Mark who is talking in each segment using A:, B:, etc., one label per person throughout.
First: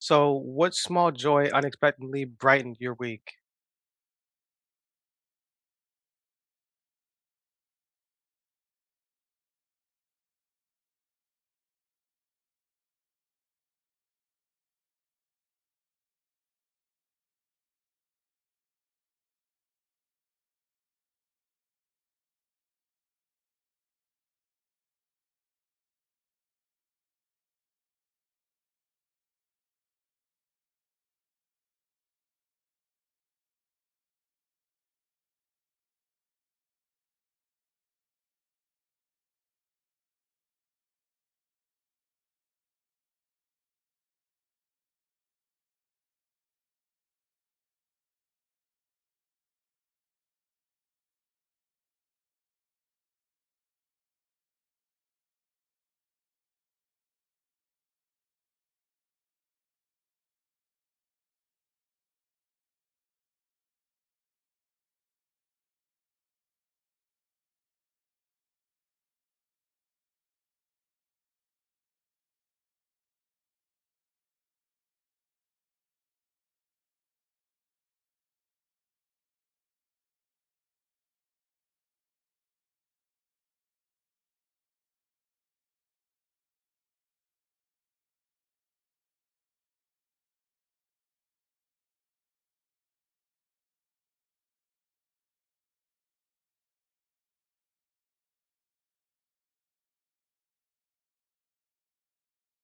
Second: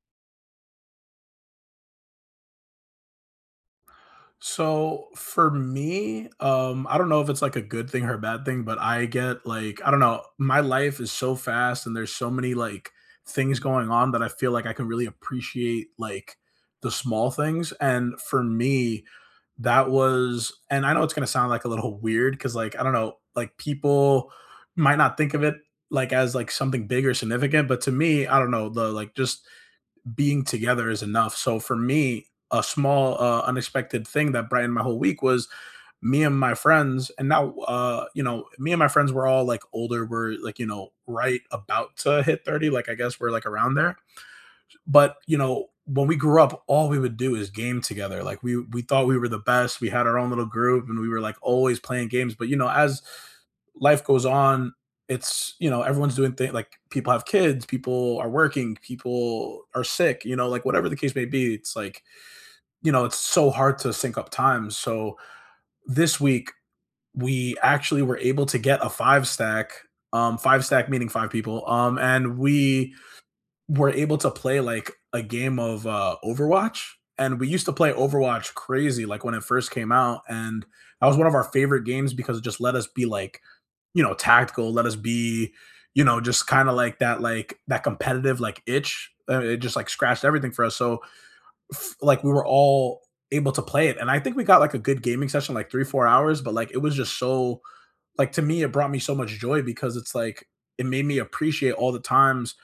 A: So, what small joy unexpectedly brightened your week?
B: So for me, I don't know if it's like a good thing or a bad thing, but I get like, I don't know, my life is so fast and there's so many like things going on that I feel like I can really appreciate like the small things. And for me, that was, and I know it's going to sound like a little weird because like, I don't know, like people might not think of it like as like something big or significant, but to me, I don't know, the like just being together is enough. So for me, a small unexpected thing that brightened my whole week was me and my friends. And now you know, me and my friends were all like older, we're like, you know, right about to hit 30, like I guess we're like around there. But, you know, when we grew up, all we would do is game together. Like we thought we were the best. We had our own little group and we were like always playing games. But you know, as life goes on, it's, you know, everyone's doing things, like people have kids, people are working, people are sick, you know, like whatever the case may be, it's like, you know, it's so hard to sync up times. So this week we actually were able to get a five stack meaning five people. And we were able to play like a game of Overwatch. And we used to play Overwatch crazy, like when it first came out. And that was one of our favorite games because it just let us be like, you know, tactical, let us be, you know, just kind of like that competitive, like itch. It just like scratched everything for us. So, like, we were all able to play it. And I think we got like a good gaming session, like three, 4 hours. But like, it was just so, like, to me, it brought me so much joy because it's like, it made me appreciate all the times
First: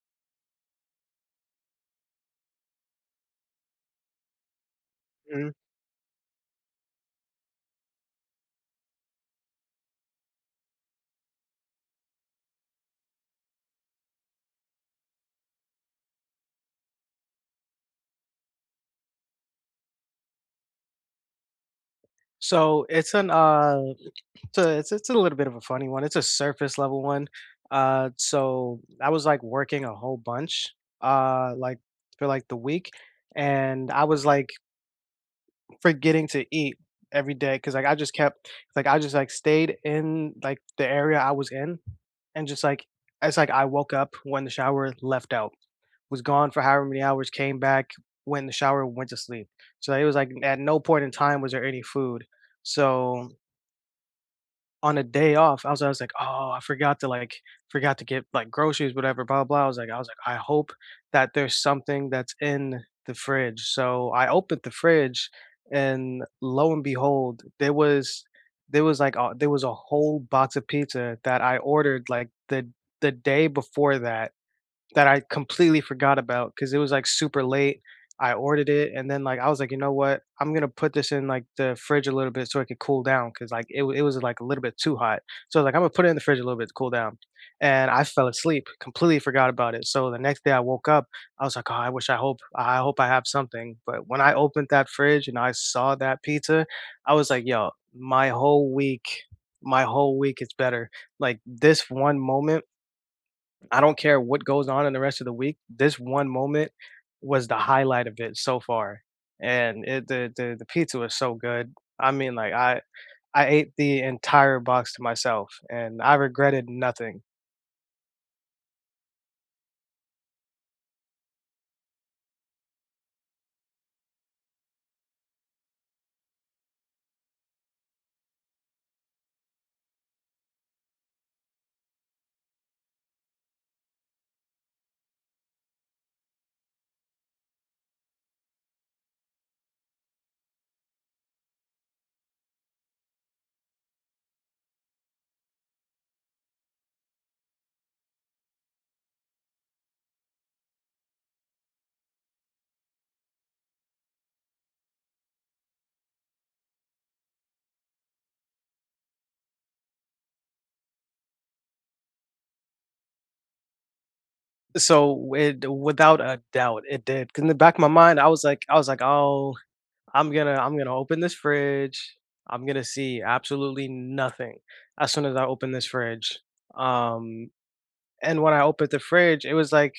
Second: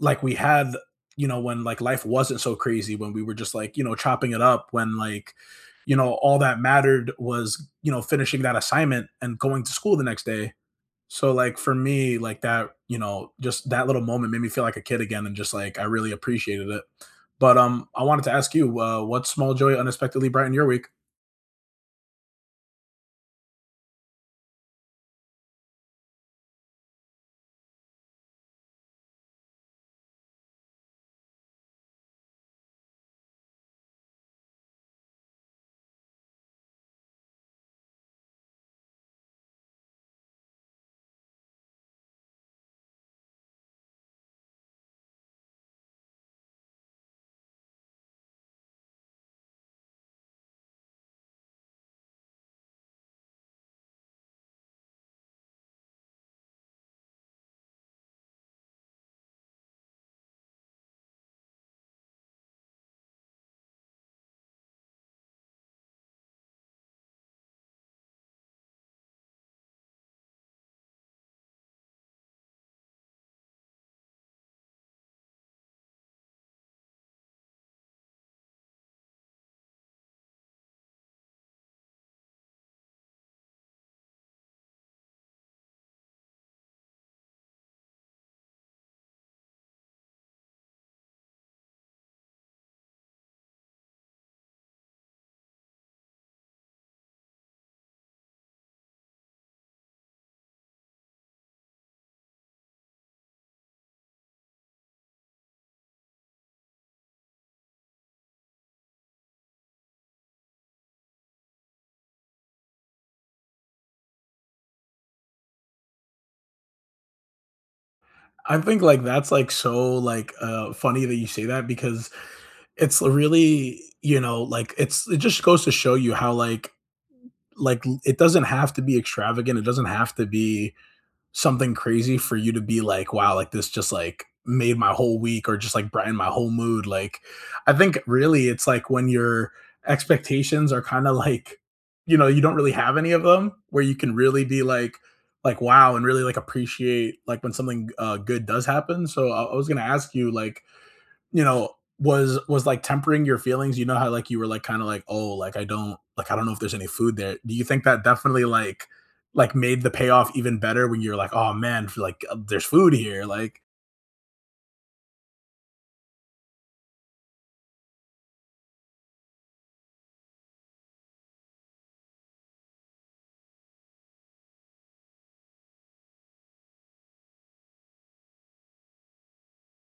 B: like we had, you know, when like life wasn't so crazy, when we were just like, you know, chopping it up, when like,
A: Mhm.
B: you know, all that mattered was, you know, finishing that assignment and going to school the next day. So like for me, like that, you know, just that little moment made me feel like a kid again, and just like I really appreciated it. But I wanted to ask you, what small joy unexpectedly brightened your week?
A: So it's a little bit of a funny one. It's a surface level one. So I was like working a whole bunch, like for like the week, and I was like forgetting to eat every day because like I just kept like I just like stayed in like the area I was in, and just like it's like I woke up when the shower left out. Was gone for however many hours, came back, went in the shower, went to sleep. So it was like at no point in time was there any food. So on a day off, I was like, oh, I forgot to like forgot to get like groceries, whatever, blah blah. I was like, I hope that there's something that's in the fridge. So I opened the fridge, and lo and behold, there was like a, there was a whole box of pizza that I ordered like the day before that I completely forgot about because it was, like, super late. I ordered it, and then, like, I was like, "You know what? I'm gonna put this in, like, the fridge a little bit so it could cool down because like, it was, like, a little bit too hot. So, like, I'm gonna put it in the fridge a little bit to cool down," and I fell asleep, completely forgot about it. So the next day I woke up, I was like, "Oh, I hope I have something," but when I opened that fridge and I saw that pizza, I was like, "Yo, my whole week is better." Like, this one moment, I don't care what goes on in the rest of the week. This one moment was the highlight of it so far, and it the pizza was so good. I mean, I ate the entire box to myself, and I regretted nothing.
B: I think like that's like so like funny that you say that because it's really, you know, like it's, it just goes to show you how like it doesn't have to be extravagant. It doesn't have to be something crazy for you to be like, wow, like this just like made my whole week or just like brightened my whole mood. Like I think really it's like when your expectations are kind of like, you know, you don't really have any of them where you can really be like wow and really like appreciate like when something good does happen. So I was gonna ask you like, you know, was like tempering your feelings? You know how like you were like kind of like, "Oh, like I don't know if there's any food there." Do you think that definitely like made the payoff even better when you're like, "Oh man, like there's food here"? Like,
A: So it without a doubt it did. 'Cause in the back of my mind, I was like, oh, I'm gonna open this fridge. I'm gonna see absolutely nothing as soon as I open this fridge. Um, and when I opened the fridge,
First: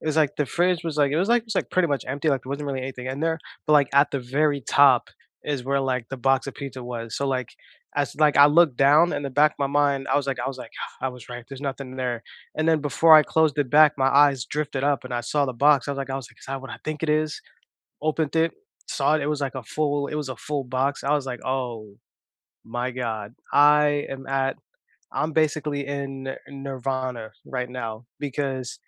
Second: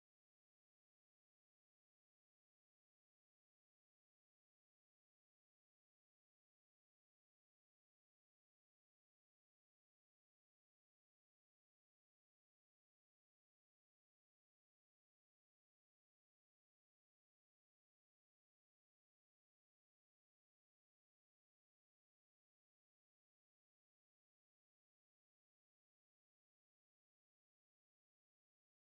A: it was like the fridge was like it was like it was like pretty much empty, like there wasn't really anything in there. But like at the very top is where like the box of pizza was. So like as like I looked down in the back of my mind, I was like, I was right. There's nothing there. And then before I closed it back, my eyes drifted up and I saw the box. I was like, is that what I think it is? Opened it, saw it. It was like a full. It was a full box. I was like, oh my god, I am at I'm basically in nirvana right now because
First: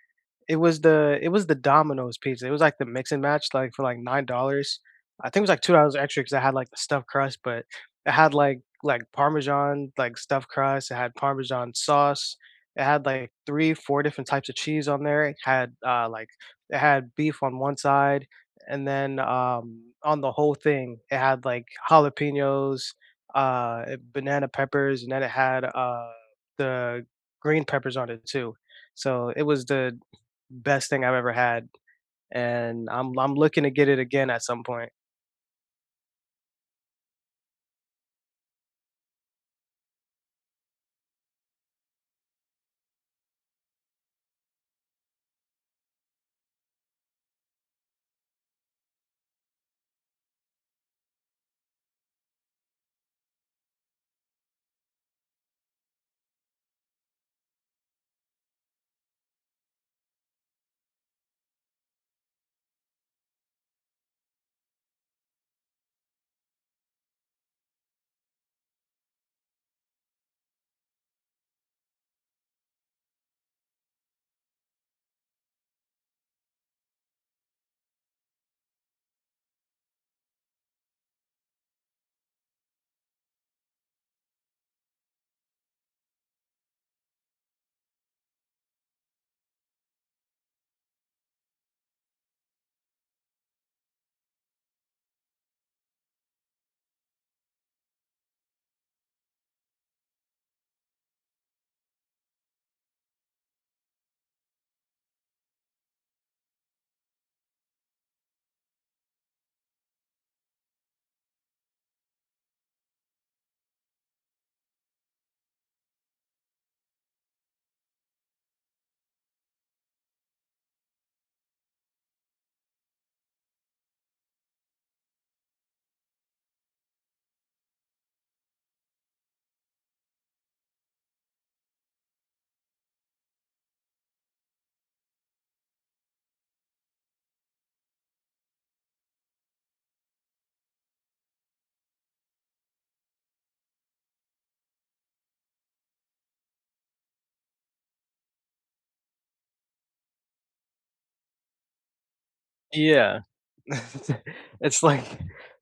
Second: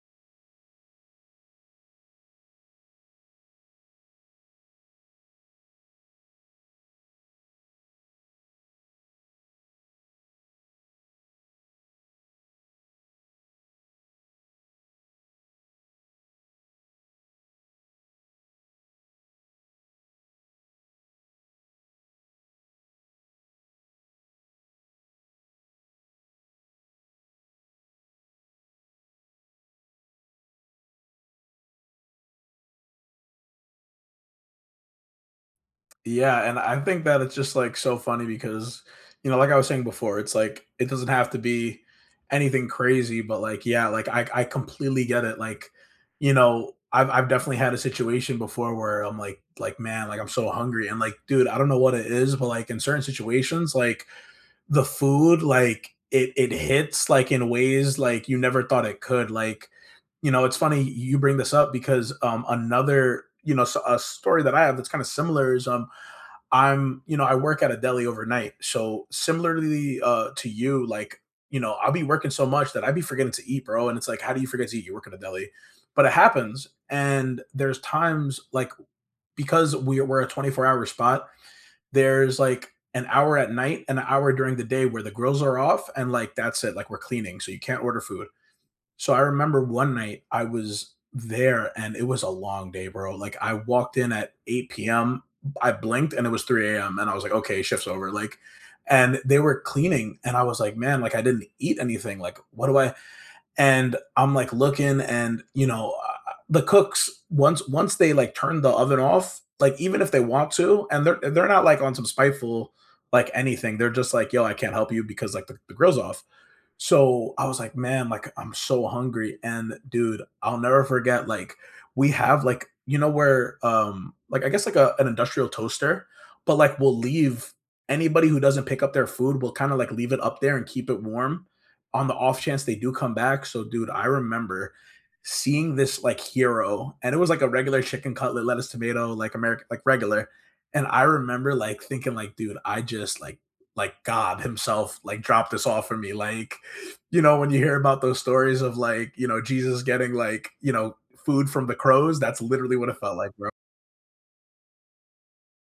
A: it was the Domino's pizza. It was like the mix and match, like for like $9. I think it was like $2 extra because I had like the stuffed crust, but it had like Parmesan, like stuffed crust, it had Parmesan sauce, it had like 3, 4 different types of cheese on there. It had, like it had beef on one side, and then, on the whole thing, it had like jalapenos, banana peppers, and then it had, the green peppers on it too. So it was the best thing I've ever had, and I'm looking to get it again at some point.
B: yeah, and I think that it's just, like, so funny because, you know, like I was saying before, it's like, it doesn't have to be anything crazy, but, like, yeah, like, I completely get it, like, you know, I've definitely had a situation before where I'm like, "Man, like, I'm so hungry," and, like, dude, I don't know what it is, but, like, in certain situations, like, the food, like, it hits, like, in ways, like, you never thought it could, like, you know, it's funny you bring this up because, another you know, so a story that I have that's kinda similar is, I'm, you know, I work at a deli overnight. So similarly to you, like, you know, I'll be working so much that I'd be forgetting to eat, bro. And it's like, how do you forget to eat? You work at a deli, but it happens. And there's times like because we're a 24-hour spot. There's like an hour at night and an hour during the day where the grills are off, and like that's it. Like we're cleaning, so you can't order food. So I remember one night I was there and it was a long day, bro. Like I walked in at 8 PM, I blinked and it was 3 AM and I was like, "Okay, shift's over." Like and they were cleaning and I was like, "Man, like I didn't eat anything. Like what do I?" And I'm like looking and, you know, the cooks once they like turn the oven off, like even if they want to and they're not like on some spiteful like anything. They're just like, "Yo, I can't help you because like the grill's off." So I was like, man, like I'm so hungry. And dude, I'll never forget, like, we have like, you know, where like I guess like a, an industrial toaster, but like we'll leave anybody who doesn't pick up their food, we'll kind of like leave it up there and keep it warm on the off chance they do come back. So dude, I remember seeing this like hero and it was like a regular chicken cutlet, lettuce, tomato, like American like regular. And I remember like thinking like, dude, I just like God himself like dropped this off for me. Like, you know, when you hear about those stories of like, you know, Jesus getting like, you know, food from the crows, that's literally what it felt
A: Yeah.
B: like, bro.
A: It's like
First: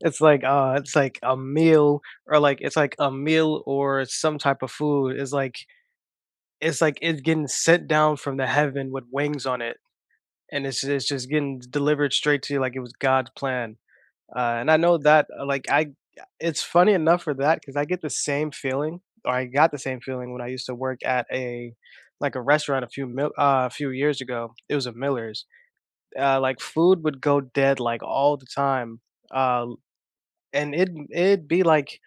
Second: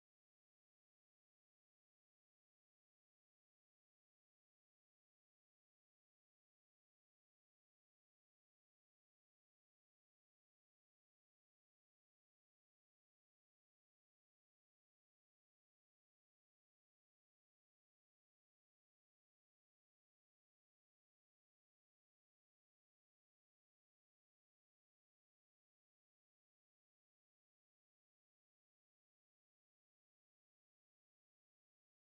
A: it's like a meal or, like it's like a meal or some type of food. It's like it's getting sent down from the heaven with wings on it, and it's just getting delivered straight to you like it was God's plan. And I know that, like, I it's funny enough for that because I get the same feeling, or I got the same feeling when I used to work at a like a restaurant a few years ago. It was a Miller's. Like food would go dead like all the time, uh, and it'd be like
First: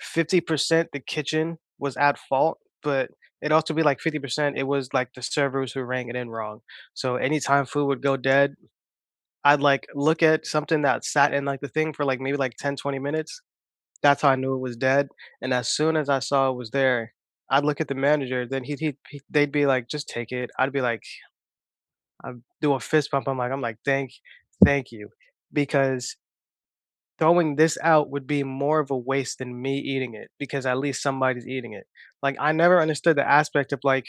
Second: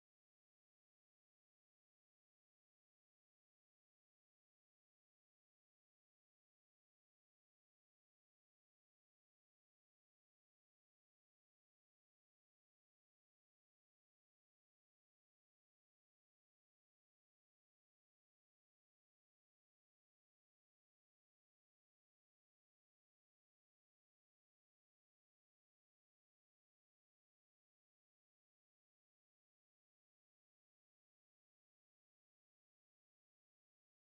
A: 50% the kitchen was at fault, but it'd also be like 50% it was like the servers who rang it in wrong. So anytime food would go dead, I'd like look at something that sat in like the thing for like maybe like 10, 20 minutes. That's how I knew it was dead. And as soon as I saw it was there, I'd look at the manager. Then they'd be like, "Just take it." I'd be like, I do a fist pump. I'm like, thank you, because throwing this out would be more of a waste than me eating it because at least somebody's eating it. Like I never understood the aspect of like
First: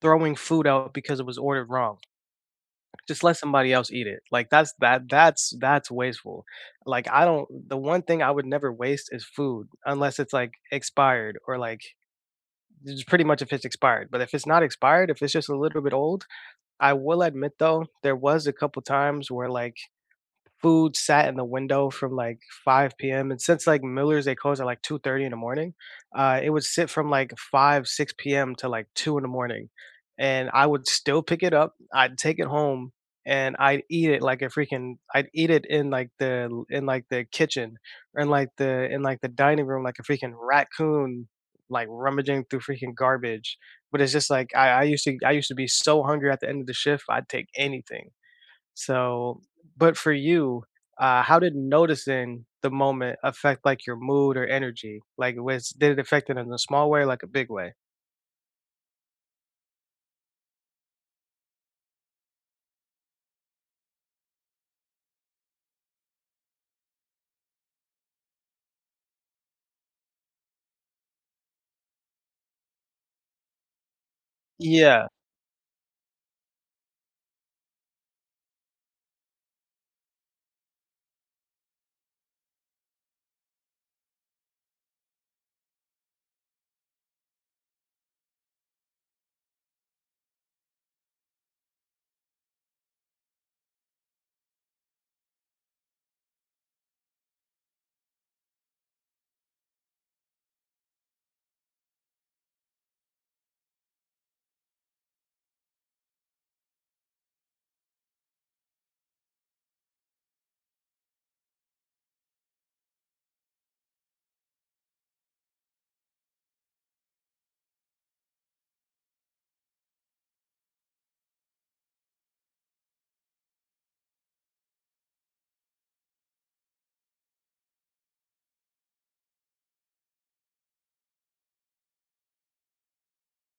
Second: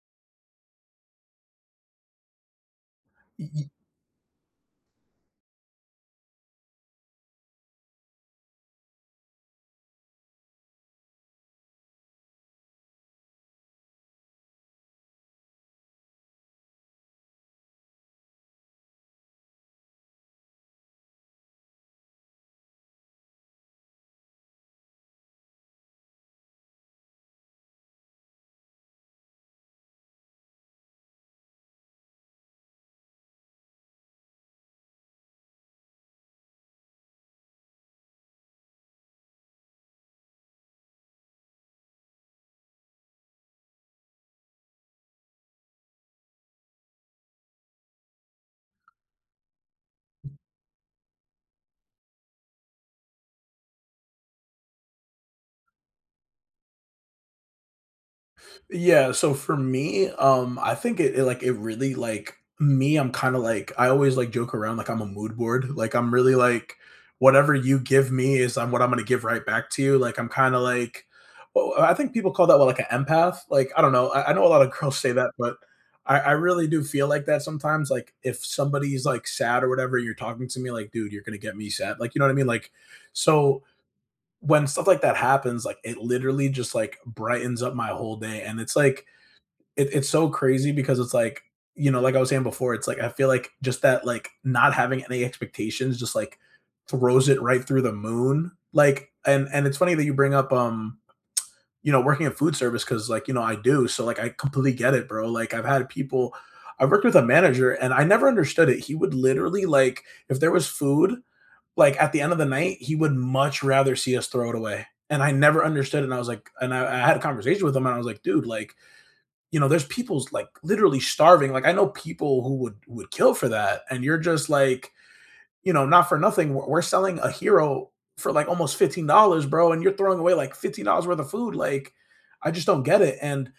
A: throwing food out because it was ordered wrong. Just let somebody else eat it. Like that's wasteful. Like I don't the one thing I would never waste is food unless it's like expired or like it's pretty much if it's expired. But if it's not expired, if it's just a little bit old, I will admit though, there was a couple times where like food sat in the window from like 5 PM, and since like Miller's, they close at like 2:30 in the morning, it would sit from like 5, 6 PM to like 2 in the morning, and I would still pick it up, I'd take it home, and I'd eat it like a freaking I'd eat it in like the l in like the kitchen or in like the dining room like a freaking raccoon, like rummaging through freaking garbage, but it's just like I used to be so hungry at the end of the shift, I'd take anything. So, but for you, how did noticing the moment affect like your mood or energy? Like, was did it affect it in a small way, or like a big way?
B: Yeah, so for me, I think it, it like it really like me, I'm kind of like I always like joke around like I'm a mood board. Like I'm really like whatever you give me is I'm what I'm gonna give right back to you. Like I'm kind of like well, I think people call that what, like an empath. Like I don't know. I know a lot of girls
A: Yeah.
B: say that, but I really do feel like that sometimes. Like if somebody's like sad or whatever, you're talking to me like, dude, you're gonna get me sad. Like you know what I mean? Like so when stuff like that happens, like it literally just like brightens up my whole day. And it's like it, it's so crazy because it's like, you know, like I was saying before, it's like I feel like just that, like not having any expectations just like throws it right through the moon. Like and it's funny that you bring up you know, working in food service because like, you know, I do. So like I completely get it, bro. Like I've had people I worked with a manager and I never understood it. He would literally like if there was food like at the end of the night he would much rather see us throw it away, and I never understood it. And I was like, and I had a conversation with him and I was like, dude, like, you know, there's people's like literally starving. Like I know people who would kill for that, and you're just like, you know, not for nothing. We're selling a hero for like almost $15, bro, and you're throwing away like $15 worth of food. Like, I just don't get it. And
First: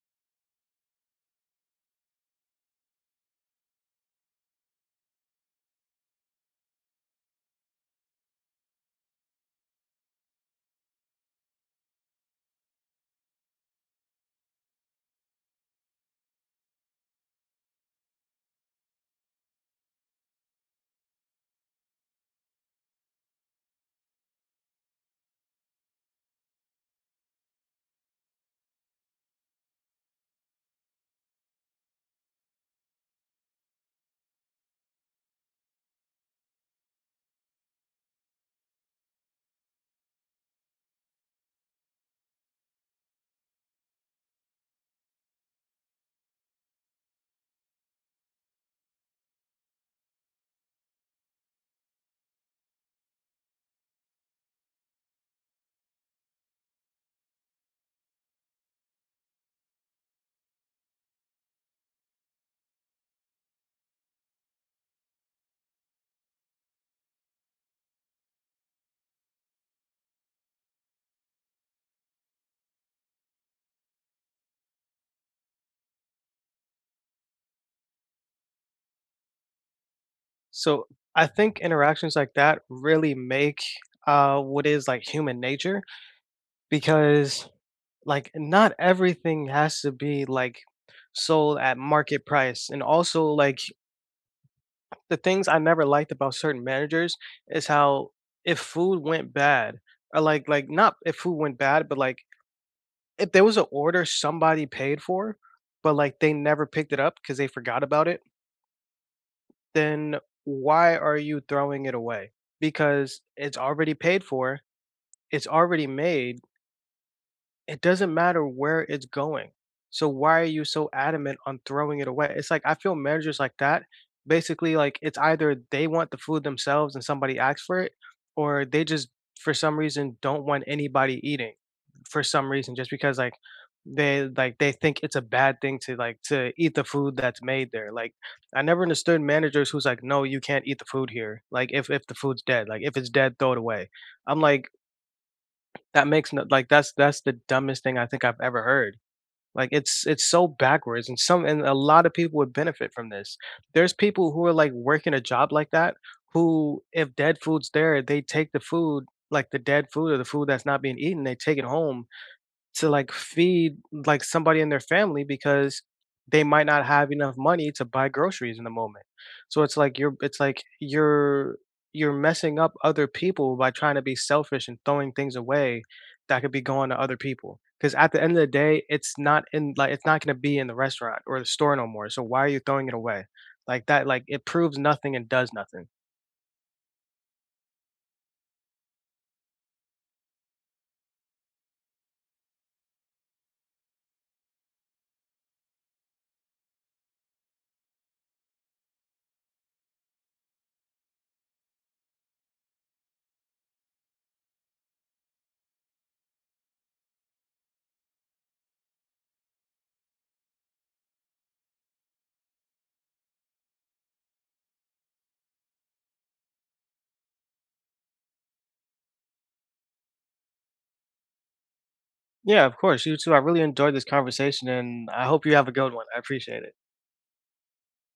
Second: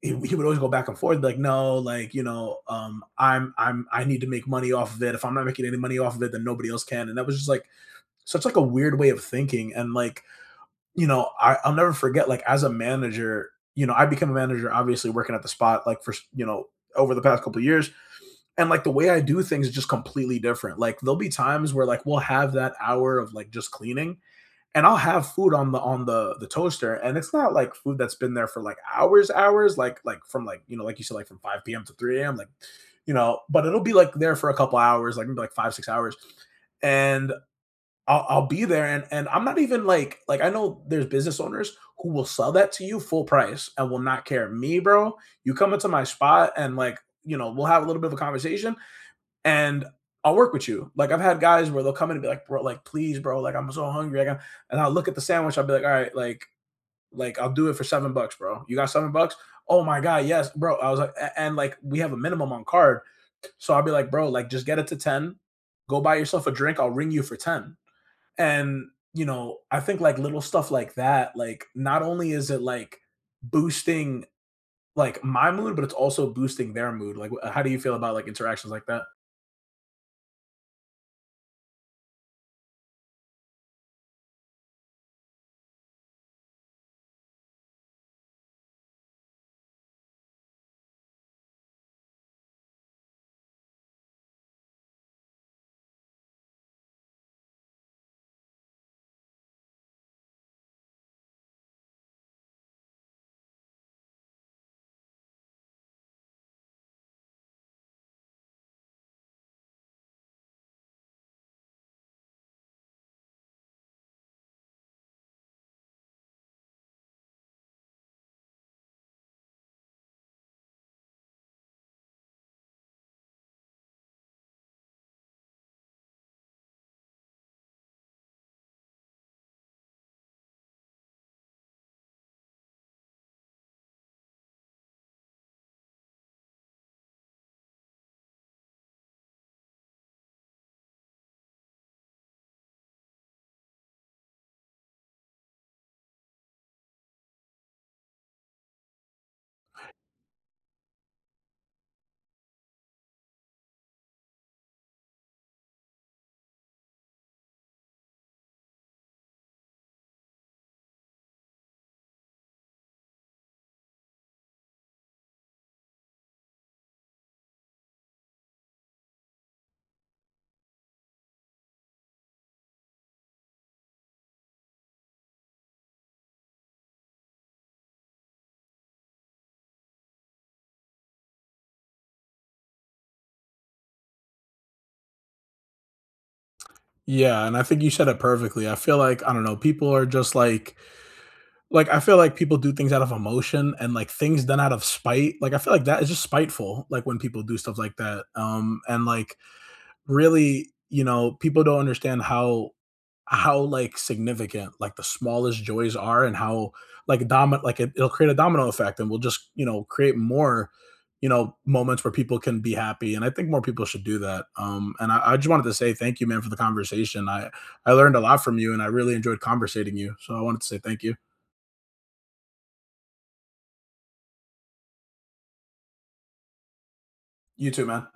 B: he would always go back and forth, like, no, like you know, I'm I need to make money off of it. If I'm not making any money off of it, then nobody else can. And that was just like such like a weird way of thinking. And like, you know, I'll never forget, like, as a manager, you know, I became a manager, obviously working at the spot, like, for, you know, over the past couple of years. And like the way I do things is just completely different. Like there'll be times where like we'll have that hour of like just cleaning and I'll have food on the on the toaster and it's not like food that's been there for like hours like from like you know like you said like from 5 p.m. to 3 a.m. like you know, but it'll be like there for a couple hours like maybe like 5, 6 hours. And I'll be there and I'm not even like, I know there's business owners who will sell that to you full price and will not care. Me, bro, you come into my spot and, like, you know, we'll have a little bit of a conversation, and I'll work with you. Like, I've had guys where they'll come in and be like, "Bro, like, please, bro, like, I'm so hungry." I got and I'll look at the sandwich, I'll be like, "All right, like, I'll do it for 7 bucks, bro. You got 7 bucks?" "Oh my god, yes, bro." I was like and, like, we have a minimum on card, so I'll be like, "Bro, like, just get it to 10, go buy yourself a drink, I'll ring you for 10." And, you know, I think, like, little stuff like that, like, not only is it, like, boosting, like, my mood, but it's also boosting their mood. Like, wh how do you feel about, like, interactions like that?
A: So I think interactions like that really make what is like human nature because like not everything has to be like sold at market price. And also like the things I never liked about certain managers is how if food went bad or like not if food went bad, but like if there was an order somebody paid for, but, like, they never picked it up because they forgot about it, then why are you throwing it away? Because it's already paid for, it's already made, it doesn't matter where it's going. So why are you so adamant on throwing it away? It's like I feel managers like that, basically like it's either they want the food themselves and somebody asks for it, or they just for some reason don't want anybody eating for some reason just because like they think it's a bad thing to like to eat the food that's made there. Like I never understood managers who's like, no, you can't eat the food here. Like if the food's dead, like if it's dead, throw it away. I'm like, that makes no like, that's the dumbest thing I think I've ever heard. Like, it's so backwards, and some and a lot of people would benefit from this. There's people who are, like, working a job like that, who, if dead food's there, they take the food, like, the dead food or the food that's not being eaten, they take it home to like feed like somebody in their family because they might not have enough money to buy groceries in the moment. So it's like you're messing up other people by trying to be selfish and throwing things away that could be going to other people. Because at the end of the day, it's not going to be in the restaurant or the store no more. So why are you throwing it away? Like that, like it proves nothing and does nothing.
B: Yeah, and I think you said it perfectly. I feel like, I don't know, people are just like, I feel like people do things out of emotion and, like, things done out of spite. Like, I feel like that is just spiteful, like, when people do stuff like that. And, like, really, you know, people don't understand how, like, significant, like, the smallest joys are and how, like, domi like, it it'll create a domino effect and we'll just, you know, create more, you know, moments where people can be happy, and I think more people should do that, and I just wanted to say thank you, man, for the conversation. I learned a lot from you, and I really enjoyed conversating you, so I wanted to say thank you.
A: Yeah, of course. You too. I really enjoyed this conversation and I hope you have a good one. I appreciate it.
B: You too, man.